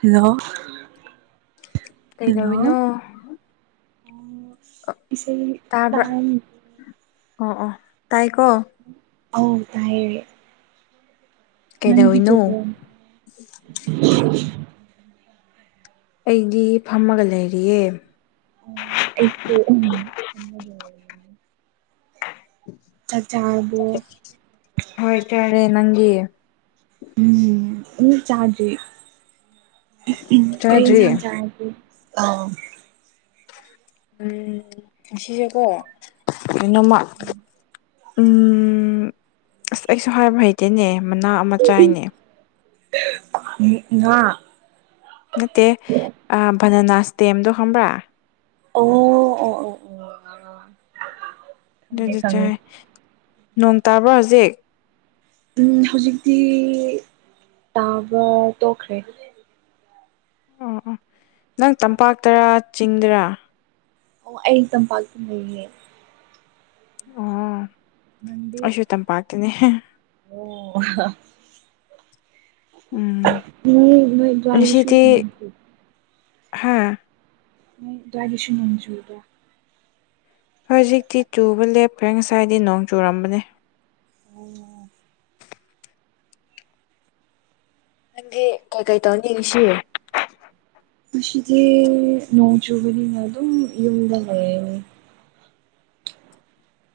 hello hello ꯀꯩꯗꯧꯔꯤꯅꯣ ꯑ ꯏꯁꯩ ꯇꯥꯕꯔ ꯇꯥꯔꯝ ꯑꯣ ꯑꯣ ꯇꯥꯏ ꯀꯣ ꯑꯎ ꯇꯥꯏꯌꯦꯦ ꯅꯟ ꯀꯩꯗꯧꯔꯤꯅꯣ ꯀꯦꯀꯦ ꯑꯩꯗꯤ ꯐꯝꯃꯒ ꯂꯩꯔꯤꯌꯦ ꯑꯩ ꯎꯝ ꯆꯥꯛ ꯆꯥꯔ ꯍꯣꯏ ꯆꯥꯔꯦ ꯅꯪꯗꯤ ꯎꯝ ꯎ ꯆꯥꯗꯔꯤ ꯎꯝ ꯀꯔꯤ ꯆꯥꯗ꯭ꯔꯤ ꯏꯟꯖꯡ‌ ꯆꯥꯔꯒ‌ꯦ ꯎ ꯁꯤꯖꯀꯣ ꯀꯩꯅ‌ꯣꯝꯃ ꯎꯝ ꯑꯁ ꯑꯩꯁꯨ ꯍꯥꯏꯕ ꯍꯩꯇꯦꯅꯦ ꯃꯅꯥ ꯑꯃ ꯆꯥꯏꯅꯦ ꯉꯥ ꯅꯠꯇꯦ ꯚꯅꯅꯥꯁ ꯗꯦꯝꯗꯣ ꯈꯪꯕ꯭ꯔꯥ ꯑꯣ ꯑꯣ ꯑꯣ ꯑꯣ ꯑꯗꯨ ꯈꯪꯉꯦ ꯑꯗꯨ ꯈꯪꯉꯦ ꯆꯥꯏ ꯅꯣꯡ ꯇꯥꯕ꯭ꯔꯣ ꯍꯧꯖꯤꯛ ꯎꯝ ꯍꯧꯖꯤꯛꯇꯤ ꯇꯥꯕ ꯇꯣꯛꯈ꯭ꯔꯦ ꯑꯣ ꯑꯣ ꯅꯪ ꯇꯝꯄꯥꯛꯇꯔꯥ ꯆꯤꯡꯗꯔꯥ ꯑꯣ ꯑꯩ ꯇꯝꯄꯥꯛꯇ ꯂꯩꯦ ꯑꯣ ꯅꯪꯗꯤ ꯑꯩꯁꯨ ꯇꯝꯄꯥꯛꯀꯤꯅꯦ ꯑꯣ ꯎꯝ ꯎ ꯃ ꯋꯥꯏꯁꯤ ꯍꯥꯥ ꯅ ꯗꯒꯤꯁꯨ ꯅꯖꯨꯗ ꯍꯧꯖꯤꯛꯇꯤ ꯆꯨꯕ ꯂꯦꯞꯈ꯭ꯔꯦ ꯉꯁꯥꯏꯗꯤ ꯅꯣꯡ ꯆꯨꯨꯔꯝꯕꯅꯦ ꯎ ꯅꯪꯗꯤ ꯀꯩ ꯀꯩ ꯇꯧꯅꯤ ꯌꯦꯡꯁꯤꯌ ꯃꯁꯤꯗꯤ ꯅꯧꯖꯨꯕꯔꯤ ꯂ ꯑꯗꯨ ꯌꯗꯂꯦ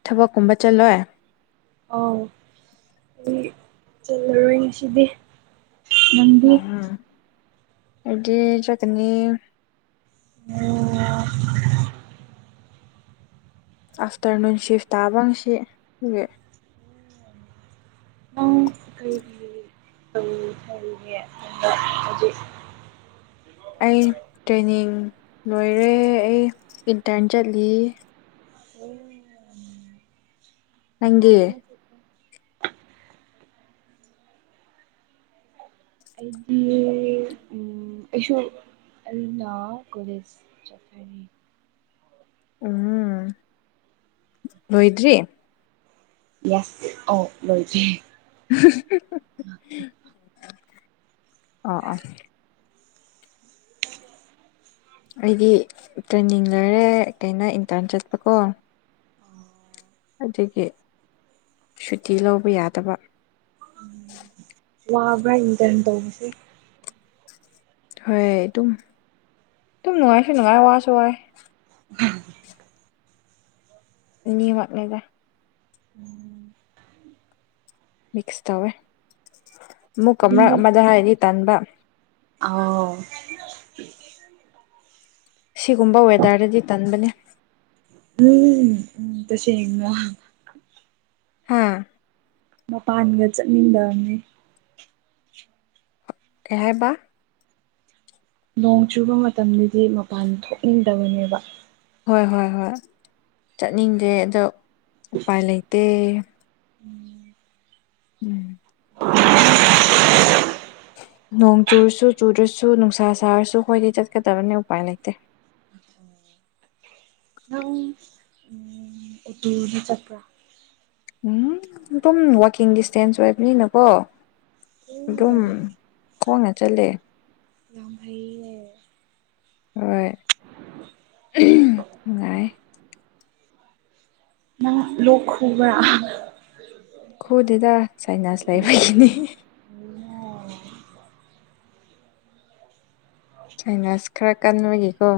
ꯊꯕꯛꯀꯨꯝꯕ ꯆꯠꯂꯣꯏ ꯑꯥꯎ ꯑꯩ ꯆꯜꯂꯔꯣꯏ ꯉꯁꯤꯗꯤ ꯅꯪꯗꯤ ꯎꯝ ꯑꯩꯗꯤ ꯆꯠꯅꯤ ꯑ ꯑꯥꯐꯇꯔꯅꯨꯟ ꯁꯤꯐ ꯇꯥꯕ ꯉꯁꯤ ꯅꯪ ꯀꯩꯒꯤ ꯍꯥꯏꯒꯦ ꯑꯗ ꯍꯥꯏꯗꯤ ꯑꯩ ꯇ꯭ꯔꯦꯅꯤꯡ ꯂꯣꯏꯔꯦ ꯑꯩ ꯏꯟꯇꯔꯟ ꯆꯠꯂꯤ ꯑꯣ ꯅꯪꯗꯤ ꯅꯨꯡꯉꯥꯏꯕ [unintelligible] ꯑꯩꯗꯤ ꯎꯝ ꯑꯩꯁ ꯑ ꯀ ꯎꯝ ꯂꯣꯏꯗ꯭ꯔꯤ ꯌꯥꯁ ꯑꯣ ꯂꯣꯏꯗ [unintelligible] ꯑ ꯑ ꯑꯩꯗꯤ ꯇ꯭ꯔꯦꯟꯅꯤꯡ ꯂꯣꯏꯔꯦ ꯀꯩꯅꯣ ꯏꯟꯇꯔꯟ ꯆꯠꯄꯀꯣ ꯑꯗꯒꯤ ꯁꯨꯇꯤ ꯂꯧꯕ ꯌꯥꯗꯕ ꯋꯥꯕ꯭ꯔꯥ ꯏꯟꯇꯔꯟ ꯇꯧꯕꯁꯦ ꯍꯣꯏ ꯑꯗꯨꯝ ꯑꯗꯨꯝ ꯅꯨꯡꯉꯥꯏꯁꯨ ꯅꯨꯡꯉꯥꯏ ꯋꯥꯁꯨ ꯋꯥꯏ [unintelligible] ꯑꯅꯤꯃꯛ ꯅꯦꯗ ꯃꯤꯛꯁ ꯇꯧꯋꯦ ꯑꯃꯨꯛ ꯃꯔꯛ ꯌꯨꯝꯗ ꯑꯃꯗ ꯍꯥꯏꯗꯤ ꯇꯟꯕ ꯑꯥꯎ ꯁꯤꯒꯨꯝꯕ ꯋꯦꯗꯔꯗꯗꯤ ꯇꯟꯕꯅꯦ ꯎꯝ ꯎꯝ ꯇꯁ ꯍꯥꯥ ꯃꯄꯥꯟꯒ ꯆꯠꯃꯤꯡꯗꯝꯅꯤ ꯀꯩ ꯍꯥꯏꯕ ꯅꯣꯡ ꯆꯨꯕ ꯃꯇꯝꯗꯗꯤ ꯃꯄꯥꯟ ꯊꯣꯛꯅꯤꯡꯗꯕꯅꯦꯕ ꯍꯣꯏ ꯍꯣꯏ ꯍꯣꯏ ꯆꯠꯅꯤꯡꯗꯦ ꯑꯗꯣ ꯎꯄꯥꯏ ꯂꯩꯇꯦ ꯎꯝ ꯅꯣꯡ ꯆꯨꯔꯁꯨ ꯆꯨꯗ꯭ꯔꯁꯨ ꯅꯨꯡꯁꯥ ꯁꯥꯔꯁꯨ ꯍꯣꯏꯗꯤ ꯆꯠꯀꯗꯕꯅꯤ ꯎꯄꯥꯏ ꯂꯩꯇꯦ ꯑ ꯎꯝ ꯎꯝ ꯑꯗꯨ ꯆꯠꯄ꯭ꯔꯥ ꯎꯝ ꯑꯗꯨꯝ ꯋꯥꯛꯀꯤꯡ ꯗꯤꯁꯇꯦꯟꯁ ꯑꯣꯏꯕꯅꯤꯅꯀꯣ ꯑꯣ ꯑꯗꯨꯝ ꯈꯣꯡꯅ ꯆꯠꯂꯦ ꯌꯥꯝ ꯍꯩꯌꯦ ꯍꯣꯏ ꯅꯨꯡꯉꯥꯏ ꯅꯪ ꯂꯣꯛ ꯈꯨꯕꯔ ꯈꯨꯗꯦꯗ ꯁꯥꯏꯅꯥꯁ ꯂꯥꯏꯕꯒꯤꯅꯤ ꯁꯥꯏꯅꯥꯁ ꯈꯔ ꯀꯟꯕꯒꯤꯀꯣ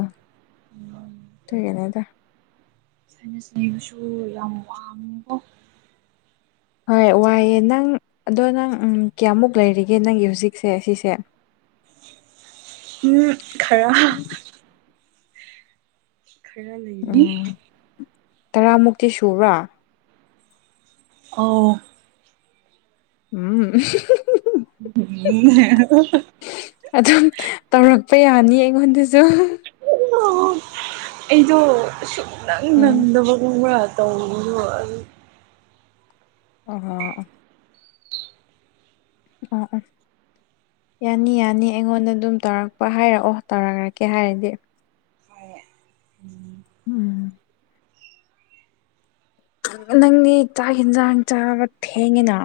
ꯑꯗꯨꯒꯤꯅꯤꯗ ꯁꯥꯏꯅꯁ ꯅꯩꯕꯁꯨ ꯌꯥꯝ ꯋꯥꯅꯤꯀꯣ ꯍꯣꯏ ꯋꯥꯏꯑꯦ ꯅꯪ ꯑꯗꯣ ꯅꯪ ꯀꯌꯥꯃꯨꯛ ꯂꯩꯔꯤꯒꯦ ꯅꯪꯒꯤ ꯍꯧꯖꯤꯛꯁꯦ ꯁꯤꯁꯦ ꯍꯨꯝ ꯈꯔ ꯈꯔ ꯂꯩꯔꯤ ꯎꯝ ꯇꯔꯥꯃꯨꯛꯇꯤ ꯁꯨꯕ꯭ꯔꯥ ꯑꯧ [unintelligible] [unintelligible] ꯑꯗꯨꯝ ꯇꯧꯔꯛꯄ ꯌꯥꯅꯤ ꯑꯩꯉꯣꯟꯗꯁꯨ ꯑꯩꯗꯣ ꯑꯁꯨꯛ ꯅꯪ ꯎꯝ ꯅꯪꯗꯕꯒꯨꯝꯕ꯭ꯔꯥ ꯇꯧꯔꯤꯗꯣ ꯑꯗꯨ ꯑꯣ ꯑꯣ ꯑ ꯌꯥꯅꯤ ꯌꯥꯅꯤ ꯑꯩꯉꯣꯟꯗ ꯑꯗꯨꯝ ꯇꯧꯔꯛꯄ ꯍꯥꯏꯔꯛꯑꯣ ꯇꯧꯔꯛꯔꯀꯦ ꯍꯥꯏꯔꯗꯤ ꯎꯝ ꯎꯝ ꯅꯪꯗꯤ ꯆꯥꯛ ꯌꯦꯟꯁꯥꯡ ꯆꯥꯕ ꯊꯦꯡꯉꯤꯅ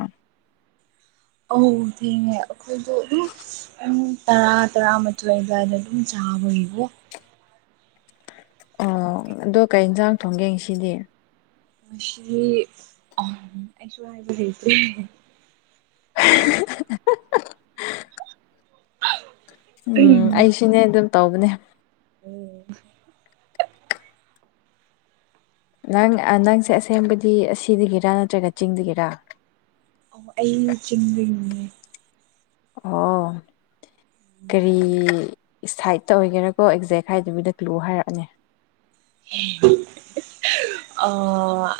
ꯑꯧ ꯊꯦꯡꯉꯦ ꯑꯩꯈꯣꯏꯗꯣ ꯑꯗꯨꯝ ꯎꯝ ꯇꯔꯥ ꯇꯔꯥꯃꯊꯣꯏ ꯑꯗꯨꯋꯥꯏꯗꯥ ꯑꯗꯨꯝ ꯆꯥꯕꯒꯤꯕꯣ ꯑꯣ ꯑꯗꯨꯒꯤ ꯑꯗꯣ ꯀꯩ ꯌꯦꯟꯁꯥꯡ ꯊꯣꯡꯒꯦ ꯉꯁꯤꯗꯤ ꯃꯁꯤ [unintelligible] ꯑꯩꯁꯨ ꯍꯥꯏꯕ ꯍꯩꯇꯦ [unintelligible] ꯎꯝ ꯑꯩꯁꯤꯅꯦ ꯑꯗꯨꯝ ꯇꯧꯕꯅꯦ [unintelligible] ꯅꯪ ꯅꯪꯁꯦ ꯑꯁꯦꯡꯕꯗꯤ ꯑꯁꯤꯗꯒꯤꯔ ꯅꯠꯇ꯭ꯔꯒ ꯆꯤꯡꯗꯒꯤꯔꯥ ꯑꯣ ꯑꯩ ꯆꯤꯡꯗꯩꯩꯅꯦ ꯑꯣ ꯀꯔꯤ ꯁꯥꯏꯠꯇ ꯑꯣꯏꯒꯦꯔꯥꯀꯣ ꯑꯦꯛꯖꯦꯛ ꯍꯥꯏꯗꯕꯤꯗ ꯀ꯭ꯂꯨ ꯍꯥꯏꯔꯛꯑꯅꯤ [unintelligible] ꯑꯣ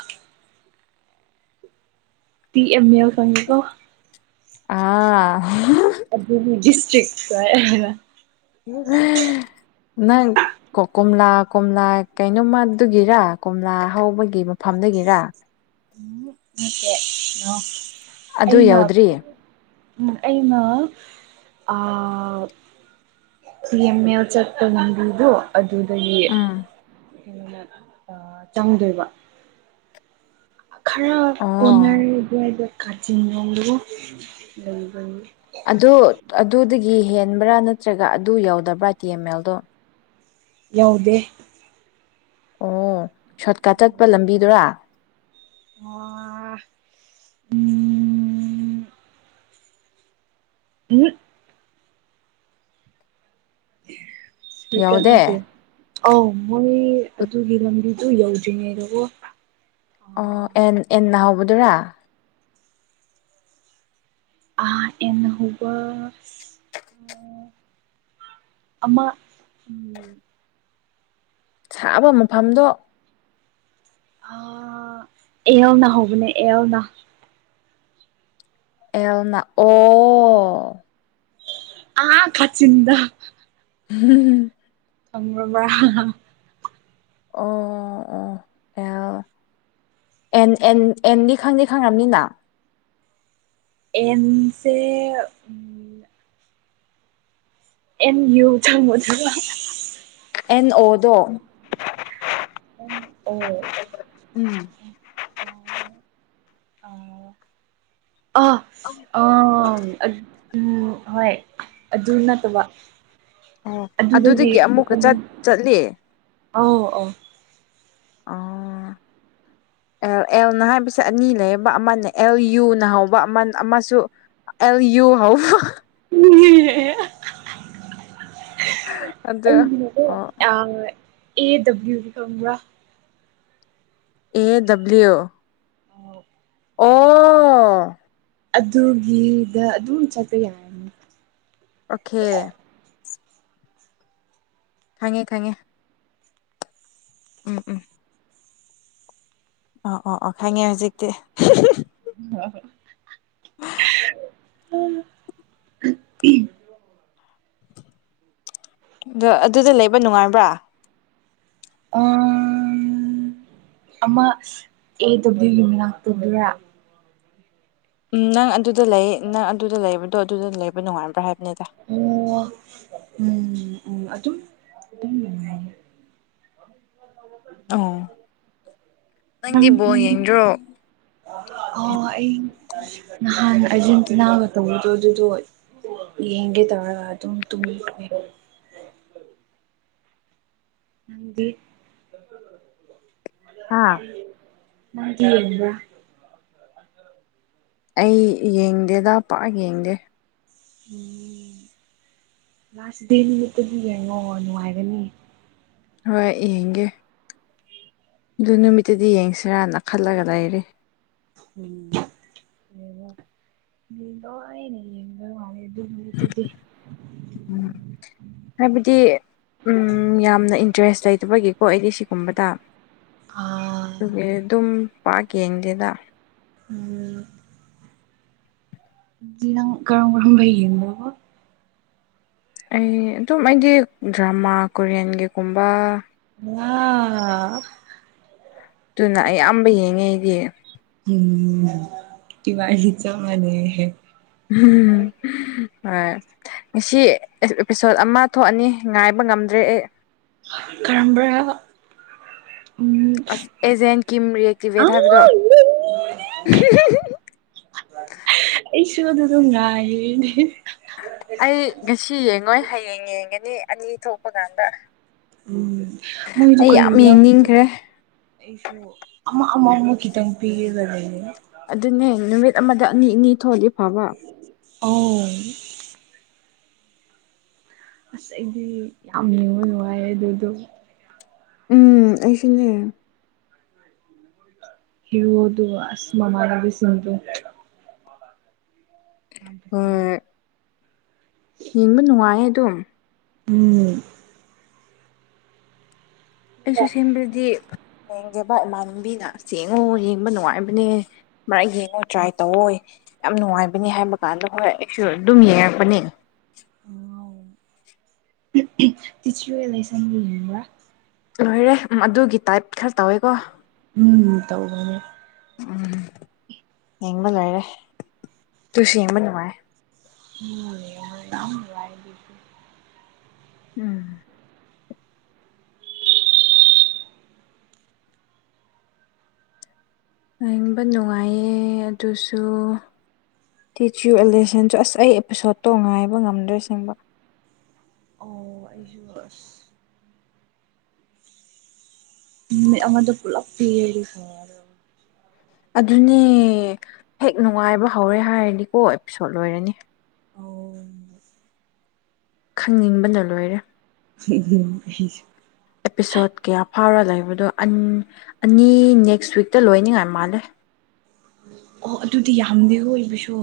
ꯇꯤ ꯑꯦꯝꯃꯦꯜ ꯈꯪꯉꯤꯀꯣ ꯑꯥ [unintelligible] ꯗꯤꯁꯇ꯭ꯔꯤꯛ [unintelligible] [unintelligible] ꯅꯪ ꯀꯣꯝꯂꯥ ꯀꯣꯝꯂꯥ ꯀꯩꯅꯣꯃ ꯑꯗꯨꯒꯤꯔ ꯀꯣꯝꯂꯥ ꯍꯧꯕꯒꯤ ꯃꯐꯝꯗꯒꯤꯔ ꯅꯠꯇꯦ [unintelligible] ꯑꯗꯨ ꯑꯩꯅ ꯌꯧꯗ꯭ꯔꯤ ꯑꯩꯅ ꯑꯥ ꯗꯤꯌꯦꯃꯦꯜ ꯆꯠꯇ ꯂꯝꯕꯤꯗꯨ ꯑꯗꯨꯗꯒꯤ ꯆꯪꯗꯣꯏꯕ ꯈꯔ ꯑꯣ ꯀꯣꯟꯅꯔꯗꯨꯋꯥꯏꯗ ꯀꯥꯆꯤꯟ [unintelligible] ꯑꯗꯨ ꯑꯗꯨꯗꯒꯤ ꯍꯦꯟꯕ꯭ꯔꯥ ꯅꯠꯇ꯭ꯔꯒ ꯑꯗꯨ ꯌꯎꯗꯕ꯭ꯔꯥ ꯇꯤ ꯑꯦꯝ ꯑꯦꯜꯗꯣ ꯌꯥꯎꯗꯦ ꯑꯣ ꯁꯣꯔꯠꯀꯠ ꯆꯠꯄ ꯂꯝꯕꯤꯗꯨꯔꯥ [unintelligible] ꯎꯝ [unintelligible] [unintelligible] ꯌꯧꯗꯦ ꯑꯥꯎ ꯃꯣꯏ ꯑꯗꯨꯒꯤ ꯂꯝꯕꯤꯗꯨ ꯌꯧꯗ꯭ꯔꯤꯉꯩꯗꯀꯣ ꯑꯣ ꯑꯦꯟ ꯑꯦꯟꯆ ꯍꯧꯕꯗꯨꯔꯥ ꯑ ꯑꯦꯟꯅ ꯍꯧꯕ [unintelligible] ꯑꯃ ꯎꯝ ꯁꯛꯑꯕ ꯃꯐꯝꯗꯣ ꯑ ꯑꯦꯜꯅ ꯍꯧꯕꯅꯦ ꯑꯦꯜꯅ ꯑꯦꯜꯅ ꯑꯣ [unintelligible] ꯆꯤꯟꯗ ꯎꯝ [unintelligible] ꯑꯣ ꯑꯣ ꯑꯦꯜ ꯑꯦꯟ ꯑꯦꯟ ꯑꯦꯟꯗꯤ ꯈꯪꯗꯤ ꯈꯪꯉꯕꯅꯤꯅ ꯑꯦꯝꯁꯦ ꯑꯦꯟ ꯌꯨ ꯆꯪꯕꯗꯕ ꯑꯦꯟ ꯑꯣꯗꯣ ꯑꯣ ꯎꯝ [unintelligible] ꯑ ꯑ ꯑꯣ ꯎꯝ ꯍꯣꯏ ꯑꯗꯨ ꯅꯠꯇꯕ ꯑꯣ ꯑꯗꯨꯗꯒꯤ ꯑꯃꯨꯛꯀ ꯆꯠ ꯆꯠꯂꯤ ꯑꯧ ꯑꯧ ꯑꯣ [unintelligible] ꯑꯦꯜ ꯑꯦꯜꯅ ꯍꯥꯏꯕꯁꯦ ꯑꯅꯤ ꯂꯩꯌꯦꯕ ꯑꯃꯅ ꯑꯦꯜ ꯌꯨꯅ ꯍꯧꯕ ꯑꯃ ꯑꯃꯁꯨ ꯑꯦꯜ ꯌꯨ ꯍꯥꯎ ꯑꯗꯨ ꯎꯝ ꯑꯩꯒꯤ ꯑꯣ ꯑ ꯑꯦ ꯗꯕ꯭ꯂꯤꯎ ꯈꯪꯕ꯭ꯔ ꯑꯦ ꯗꯕ꯭ꯂꯤꯎ ꯑꯣ ꯑꯣ ꯑꯗꯨꯒꯤꯗ ꯑꯗꯨꯝ ꯆꯠꯄ ꯌꯥ ꯑꯣꯀꯦ ꯈꯪꯉꯦ ꯈꯪꯉꯦ ꯎꯝ ꯎꯝ ꯑꯣ ꯑꯣ ꯑꯣ ꯈꯪꯉꯦ ꯍꯧꯖꯤꯛꯇꯤ ꯑ ꯑ ꯑꯗꯨꯗ ꯂꯩꯕ ꯅꯨꯡꯉꯥꯏꯕ꯭ꯔꯥ ꯑꯃ ꯑꯦ ꯗꯕ꯭ꯂꯤꯎ ꯌꯨꯝ ꯂꯥꯛꯇꯗꯔꯥ ꯎꯝ ꯅꯪ ꯑꯗꯨꯗ ꯂꯩ ꯅꯪ ꯑꯗꯨꯗ ꯂꯩꯕꯗꯣ ꯑꯗꯨꯗ ꯂꯩꯕ ꯅꯨꯡꯉꯥꯏꯕ꯭ꯔꯥ ꯍꯥꯏꯕꯅꯤꯗ ꯑꯣ ꯎꯝ ꯎꯝ ꯑꯗꯨꯝ ꯑꯗꯨ ꯅꯨꯡꯉꯥꯏ [inaudible] ꯑꯣ ꯅꯪ ꯅꯪꯒꯤꯕꯣ ꯅꯪ ꯌꯦꯡꯗ꯭ꯔꯣ [inaudible] ꯑꯣ ꯑꯩ ꯅꯍꯥꯟ ꯑꯔꯖꯦꯟꯇꯤꯅꯥꯒ ꯇꯧꯕꯗꯣ ꯑꯗꯨꯗꯣ ꯌꯦꯒꯦ ꯇꯥꯔꯒ ꯑꯗꯨ ꯇꯨꯃꯤ [inaudible] ꯍꯥꯥ ꯃꯥꯒꯤꯕ ꯑꯩ ꯌꯦꯡꯗꯦꯗ ꯄꯥꯛ ꯌꯦꯡꯗꯦ ꯎꯝ ꯂꯥꯁ ꯗꯦ ꯅꯨꯃꯤꯠꯇꯗꯤ ꯌꯦꯡꯉꯣ ꯅꯨꯡꯉꯥꯏꯒꯅꯤ ꯍꯣꯏ ꯌꯦꯡꯒꯦ ꯑꯗꯨ ꯅꯨꯃꯤꯠꯇꯨꯗꯤ ꯌꯦꯡꯁꯤꯔꯅ ꯈꯜꯂꯒ ꯂꯩꯔꯦ ꯎꯉꯗ ꯌꯦ ꯑꯗꯨꯗꯤ ꯎꯝ ꯍꯥꯏꯕꯗꯤ ꯎ ꯌꯥꯝꯅ ꯏꯟꯇꯔꯦꯁ ꯂꯩꯇꯕꯒꯤꯀꯣ ꯑꯩꯗꯤ ꯁꯤꯒꯨꯝꯕꯗ ꯑꯥ ꯑꯗꯨ ꯑꯗꯨꯝ ꯄꯥꯛꯀ ꯌꯦꯡꯗꯦꯗ ꯎꯝ ꯀꯔꯝ ꯀꯔꯨꯝ ꯍꯩꯗ ꯑꯩ ꯑꯗꯨꯝ ꯑꯩꯒꯤ ꯗ꯭ꯔꯃꯥ ꯀꯣꯔꯤꯌꯟꯒꯤꯒꯨꯝꯕ ꯑ ꯑꯗꯨꯅ ꯑꯌꯥꯝꯕ ꯌꯦꯡꯉꯦꯗꯤ ꯎꯝ ꯇꯗꯤꯋꯥꯂꯤ ꯆ ꯃꯥꯅꯦ ꯍ ꯑ ꯉꯁꯤ ꯑꯦꯄꯤꯁꯣꯠ ꯑꯃ ꯊꯣꯛꯑꯅꯤ ꯉꯥꯏꯕ ꯉꯝꯗ꯭ꯔꯦ ꯑꯩ ꯀꯔꯝꯕꯔ ꯎꯝ ꯑꯁ ꯑꯦꯖꯦꯟ ꯀꯤꯝ ꯑ ꯔꯤꯑꯦꯛꯇꯤꯚꯦꯠ ꯍꯥꯏꯕꯗꯣ ꯑꯩꯁꯨ ꯑꯗꯨ ꯑꯗꯨ ꯉꯏꯅꯦ ꯑꯩ ꯉꯁꯤ ꯌꯦꯡꯉꯣꯏ ꯍꯌꯦꯡ ꯌꯦꯡꯒꯅꯤ ꯑꯅꯤ ꯊꯣꯛꯄ ꯀꯥꯟꯗ ꯎꯝ ꯃꯣꯏꯗꯨ ꯑꯩ ꯀ ꯌꯥꯝ ꯌꯦꯡꯅꯤꯡꯈ꯭ꯔꯦ ꯑꯩꯁꯨ ꯑꯃ ꯑꯃ ꯑꯃꯛ ꯈꯤꯇꯪ ꯄꯤꯒꯗ ꯂꯩꯅꯤ ꯑꯗꯨꯅꯦ ꯅꯨꯃꯤꯠ ꯑꯃꯗ ꯑꯅꯤ ꯑꯅꯤ ꯊꯣꯛꯑꯜꯂꯤ ꯐꯕ ꯑꯣ ꯑꯁ ꯑꯩꯗꯤ ꯌꯥꯝ ꯌꯦꯡꯕ ꯅꯨꯡꯉꯥꯏꯌꯦ ꯑꯗꯨꯗꯣ ꯎꯝ ꯑꯩꯁꯤꯅꯦ [inaudible] ꯏꯔꯣ ꯑꯁꯃꯃꯥꯅꯕꯤꯁꯗ ꯑꯝꯕ ꯁꯤꯦ ꯍꯣꯏ ꯌꯦꯡꯕ ꯅꯨꯡꯉꯥꯏꯌꯦ ꯑꯗꯨꯝ ꯎꯝ ꯑꯩꯁꯨ ꯁꯦꯝꯕꯗꯤ ꯌꯦꯡꯒꯦꯕ ꯏꯃꯥꯟꯅꯕꯤꯅ ꯑꯁ ꯌꯦꯡꯉꯣ ꯌꯦꯡꯕ ꯅꯨꯡꯉꯥꯏꯕꯅꯦ ꯑꯃꯔꯛ ꯌꯦꯡꯉꯣ ꯇꯔꯥꯏ ꯇꯧꯑꯣ ꯌꯥꯝ ꯅꯨꯡꯉꯥꯏꯕꯅꯤ ꯍꯥꯏꯕ ꯀꯥꯟꯗ ꯍꯣꯏ ꯑꯩꯁꯨ ꯑꯗꯨꯝ ꯌꯦꯡꯉꯛꯄꯅꯤ ꯇꯤꯆꯔꯨ ꯑꯦ ꯂꯩ ꯁꯝꯒ ꯍꯤꯡꯉꯒ ꯂꯣꯏꯔꯦ ꯑꯗꯨꯒꯤ ꯇꯥꯏꯞ ꯈꯔ ꯇꯧꯋꯦꯀꯣ ꯎꯝ ꯇꯧꯕꯅꯦ ꯎꯝ ꯌꯦꯡꯕ ꯂꯩꯔꯦ ꯇꯨꯁꯨ ꯌꯦꯡꯕ ꯅꯨꯡꯉꯥꯏ ꯎꯝꯅꯨꯡ ꯎꯝ ꯌꯦꯕ ꯅꯨꯡꯉꯥꯏꯌꯦ ꯑꯗꯨꯁꯨ ꯇꯤꯆꯌꯨ ꯑꯦꯂꯦꯁꯟꯁꯨ ꯑꯁ ꯑꯩ ꯑꯦꯄꯤꯁꯣꯗꯠꯇꯣ ꯉꯥꯏꯕ ꯉꯝꯗ꯭ꯔꯦ ꯁꯤꯡꯕ ꯑꯣ ꯑꯩꯁꯨ ꯃꯤꯠ ꯑꯃꯗ ꯄꯨꯂꯞ ꯄꯤꯔꯤꯉ ꯑꯗꯨꯅꯦ ꯍꯦꯛ ꯅꯨꯡꯉꯥꯏꯕ ꯍꯧꯔꯦ ꯍꯥꯏꯔꯗꯤꯀꯣ ꯑꯦꯄꯤꯁꯣꯠ ꯂꯣꯏꯔꯅꯤ ꯑ ꯈꯪꯅꯤꯡꯕꯅ ꯂꯣꯏꯔꯦ [inaudible] ꯑꯦꯄꯤꯁꯣꯠ ꯀꯌꯥ ꯐꯥꯎꯔ ꯂꯩꯕꯗꯣ ꯑꯅꯤ ꯅꯦꯛꯁ ꯋꯤꯛꯇ ꯂꯣꯏꯅꯤꯡꯉꯥꯏ ꯃꯥꯜꯂꯦ ꯑꯣ ꯑꯗꯨꯗꯤ ꯌꯥꯝꯗꯦ ꯑꯣꯏꯕꯁꯨ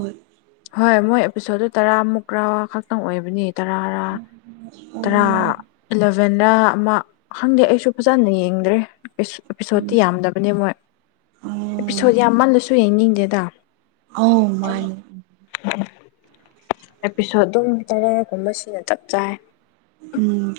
ꯍꯣꯏ ꯃꯣꯏ ꯑꯦꯄꯤꯁꯣꯗ ꯇꯔꯥꯃꯨꯛ ꯀꯔꯥ ꯈꯛꯇꯪ ꯑꯣꯏꯕꯅꯤ ꯇꯔ ꯇꯔꯥꯂ ꯑꯣ ꯏꯚꯦꯟꯗ ꯑꯃ ꯈꯪꯗꯦ ꯑꯩꯁꯨ ꯐꯖꯅ ꯌꯦꯡꯗ꯭ꯔꯦ ꯑꯦꯄꯤꯁꯣꯠꯇꯤ ꯌꯥꯝꯗꯕꯅꯦ ꯃꯣꯏ ꯑꯧ ꯑꯦꯄꯤꯁꯣꯠ ꯌꯥꯝ ꯃꯜꯂꯁꯨ ꯌꯦꯡꯅꯤꯡꯗꯦꯗ ꯑ ꯃꯥꯅꯦ ꯑꯦꯄꯤꯁꯣꯠ ꯑꯗꯨꯝ ꯇꯔꯒꯨꯝꯕ ꯁꯤꯅ ꯆꯞ ꯆꯥꯏ ꯎꯝ